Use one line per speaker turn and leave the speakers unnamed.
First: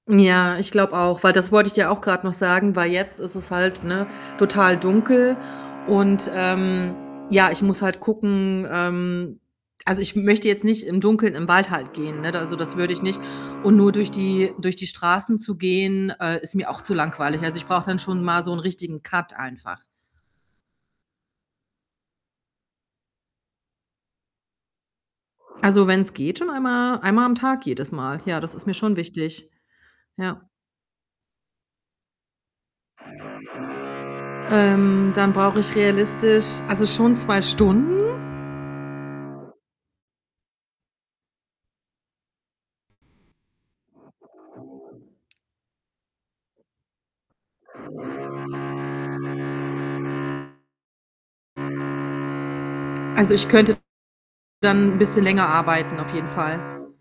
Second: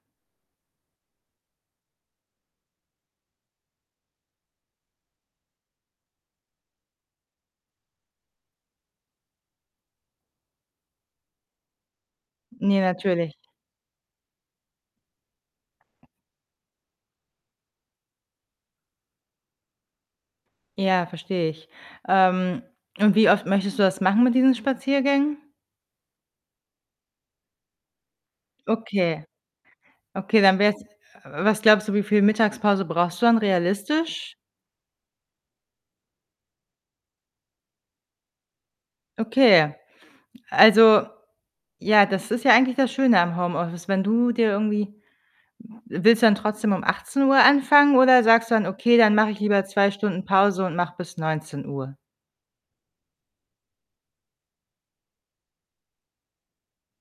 Ja, ich glaube auch, weil das wollte ich dir auch grad noch sagen, weil jetzt ist es halt, ne, total dunkel und ähm, ja, ich muss halt gucken, ähm also, ich möchte jetzt nicht im Dunkeln im Wald halt gehen, ne, also, das
Ja,
würde ich nicht
natürlich.
und nur durch die durch die Straßen zu gehen, äh, ist mir auch zu langweilig. Also, ich brauche dann schon mal so 'nen richtigen Cut einfach.
Ja, verstehe ich. Ähm, und wie oft möchtest du das machen mit diesen Spaziergängen?
Also, wenn's geht schon einmal einmal am Tag jedes Mal. Ja, das ist mir schon
Okay.
wichtig.
Okay,
Ja.
dann wär's äh, was glaubst du, wie viel Mittagspause brauchst du dann realistisch?
Ähm, dann brauche ich realistisch also, schon 2 Stunden.
Okay. Also ja, das ist ja eigentlich das Schöne am Homeoffice, wenn du dir irgendwie w willst du dann trotzdem um 18:00 anfangen oder sagst du dann: „Okay, dann mache ich lieber 2 Stunden Pause und mache bis 19:00?“
Also, ich könnte dann 'n bisschen länger arbeiten auf jeden Fall.